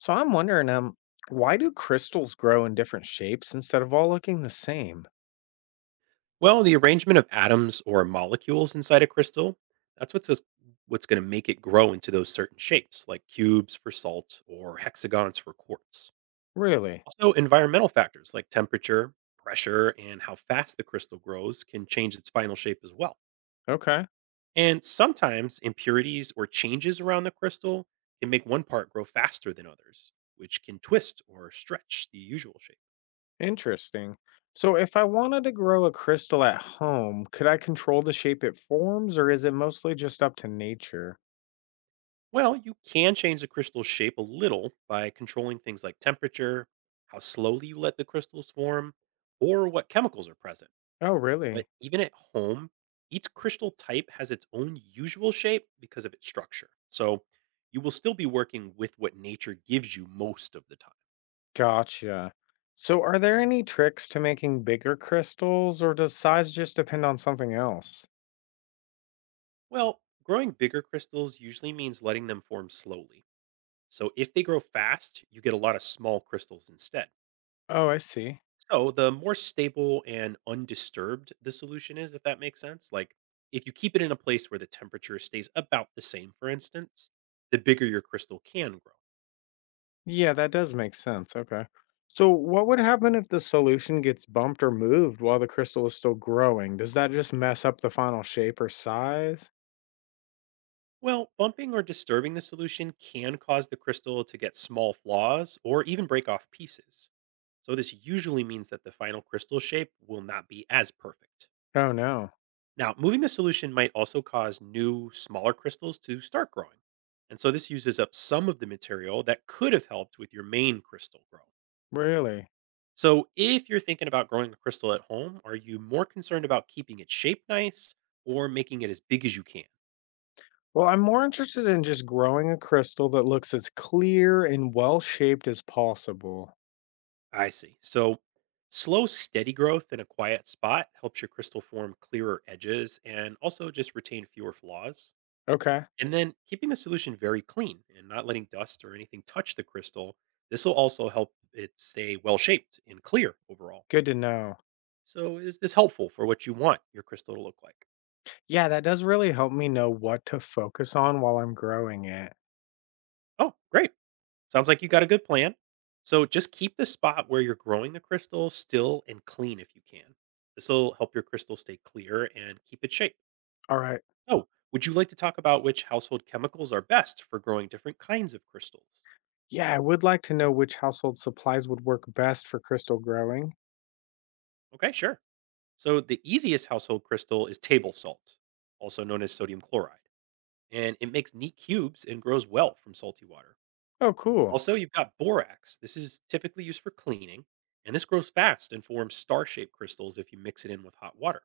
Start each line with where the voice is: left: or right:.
left: So I'm wondering, why do crystals grow in different shapes instead of all looking the same?
right: Well, the arrangement of atoms or molecules inside a crystal, that's what's going to make it grow into those certain shapes, like cubes for salt or hexagons for quartz.
left: Really?
right: Also, environmental factors like temperature, pressure, and how fast the crystal grows can change its final shape as well.
left: Okay.
right: And sometimes impurities or changes around the crystal can make one part grow faster than others, which can twist or stretch the usual shape.
left: Interesting. So if I wanted to grow a crystal at home, could I control the shape it forms or is it mostly just up to nature?
right: Well, you can change the crystal's shape a little by controlling things like temperature, how slowly you let the crystals form, or what chemicals are present.
left: Oh, really?
right: But even at home, each crystal type has its own usual shape because of its structure. So you will still be working with what nature gives you most of the time.
left: Gotcha. So are there any tricks to making bigger crystals or does size just depend on something else?
right: Well, growing bigger crystals usually means letting them form slowly. So if they grow fast, you get a lot of small crystals instead.
left: Oh, I see.
right: So the more stable and undisturbed the solution is, if that makes sense, like if you keep it in a place where the temperature stays about the same, for instance, the bigger your crystal can grow.
left: Yeah, that does make sense. Okay. So, what would happen if the solution gets bumped or moved while the crystal is still growing? Does that just mess up the final shape or size?
right: Well, bumping or disturbing the solution can cause the crystal to get small flaws or even break off pieces. So this usually means that the final crystal shape will not be as perfect.
left: Oh, no.
right: Now, moving the solution might also cause new, smaller crystals to start growing. And so this uses up some of the material that could have helped with your main crystal grow.
left: Really?
right: So, if you're thinking about growing a crystal at home, are you more concerned about keeping its shape nice or making it as big as you can?
left: Well, I'm more interested in just growing a crystal that looks as clear and well shaped as possible.
right: I see. So, slow, steady growth in a quiet spot helps your crystal form clearer edges and also just retain fewer flaws.
left: Okay.
right: And then keeping the solution very clean and not letting dust or anything touch the crystal. This will also help it stay well shaped and clear overall.
left: Good to know.
right: So, is this helpful for what you want your crystal to look like?
left: Yeah, that does really help me know what to focus on while I'm growing it.
right: Oh, great. Sounds like you got a good plan. So, just keep the spot where you're growing the crystal still and clean if you can. This will help your crystal stay clear and keep its shape.
left: All right.
right: Oh, would you like to talk about which household chemicals are best for growing different kinds of crystals?
left: Yeah, I would like to know which household supplies would work best for crystal growing.
right: Okay, sure. So, the easiest household crystal is table salt, also known as sodium chloride, and it makes neat cubes and grows well from salty water.
left: Oh, cool.
right: Also, you've got borax. This is typically used for cleaning, and this grows fast and forms star shaped crystals if you mix it in with hot water.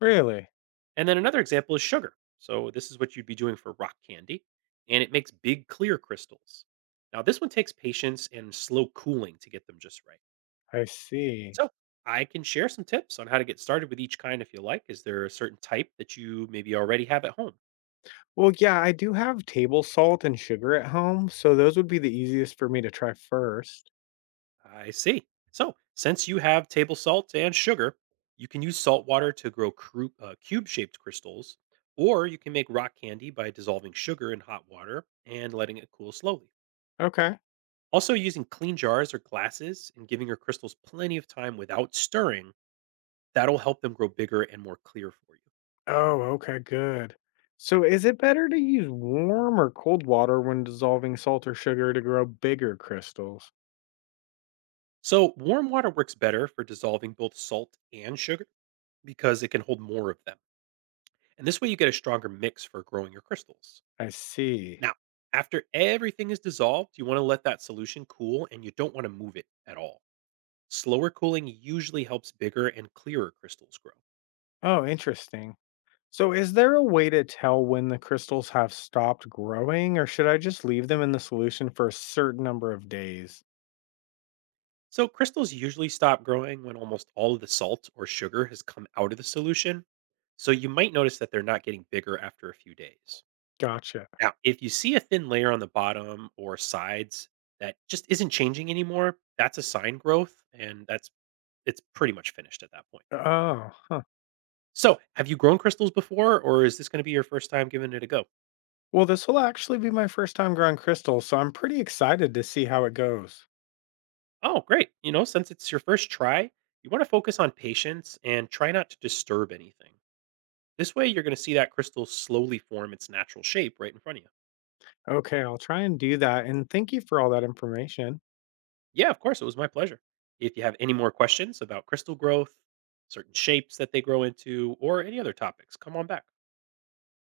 left: Really?
right: And then another example is sugar. So, this is what you'd be doing for rock candy, and it makes big clear crystals. Now, this one takes patience and slow cooling to get them just right.
left: I see.
right: So I can share some tips on how to get started with each kind if you like. Is there a certain type that you maybe already have at home?
left: Well, yeah, I do have table salt and sugar at home, so those would be the easiest for me to try first.
right: I see. So since you have table salt and sugar, you can use salt water to grow cube-shaped crystals, or you can make rock candy by dissolving sugar in hot water and letting it cool slowly.
left: Okay.
right: Also, using clean jars or glasses and giving your crystals plenty of time without stirring, that'll help them grow bigger and more clear for you.
left: Oh, okay, good. So is it better to use warm or cold water when dissolving salt or sugar to grow bigger crystals?
right: So, warm water works better for dissolving both salt and sugar because it can hold more of them. And this way, you get a stronger mix for growing your crystals.
left: I see.
right: Now, after everything is dissolved, you want to let that solution cool and you don't want to move it at all. Slower cooling usually helps bigger and clearer crystals grow.
left: Oh, interesting. So is there a way to tell when the crystals have stopped growing, or should I just leave them in the solution for a certain number of days?
right: So, crystals usually stop growing when almost all of the salt or sugar has come out of the solution. So, you might notice that they're not getting bigger after a few days.
left: Gotcha.
right: Now, if you see a thin layer on the bottom or sides that just isn't changing anymore, that's a sign growth and that's it's pretty much finished at that point.
left: Oh, huh.
right: So, have you grown crystals before or is this going to be your first time giving it a go?
left: Well, this will actually be my first time growing crystals, so I'm pretty excited to see how it goes.
right: Oh, great. You know, since it's your first try, you want to focus on patience and try not to disturb anything. This way, you're going to see that crystal slowly form its natural shape right in front of you.
left: Okay, I'll try and do that. And thank you for all that information.
right: Yeah, of course, it was my pleasure. If you have any more questions about crystal growth, certain shapes that they grow into, or any other topics, come on back.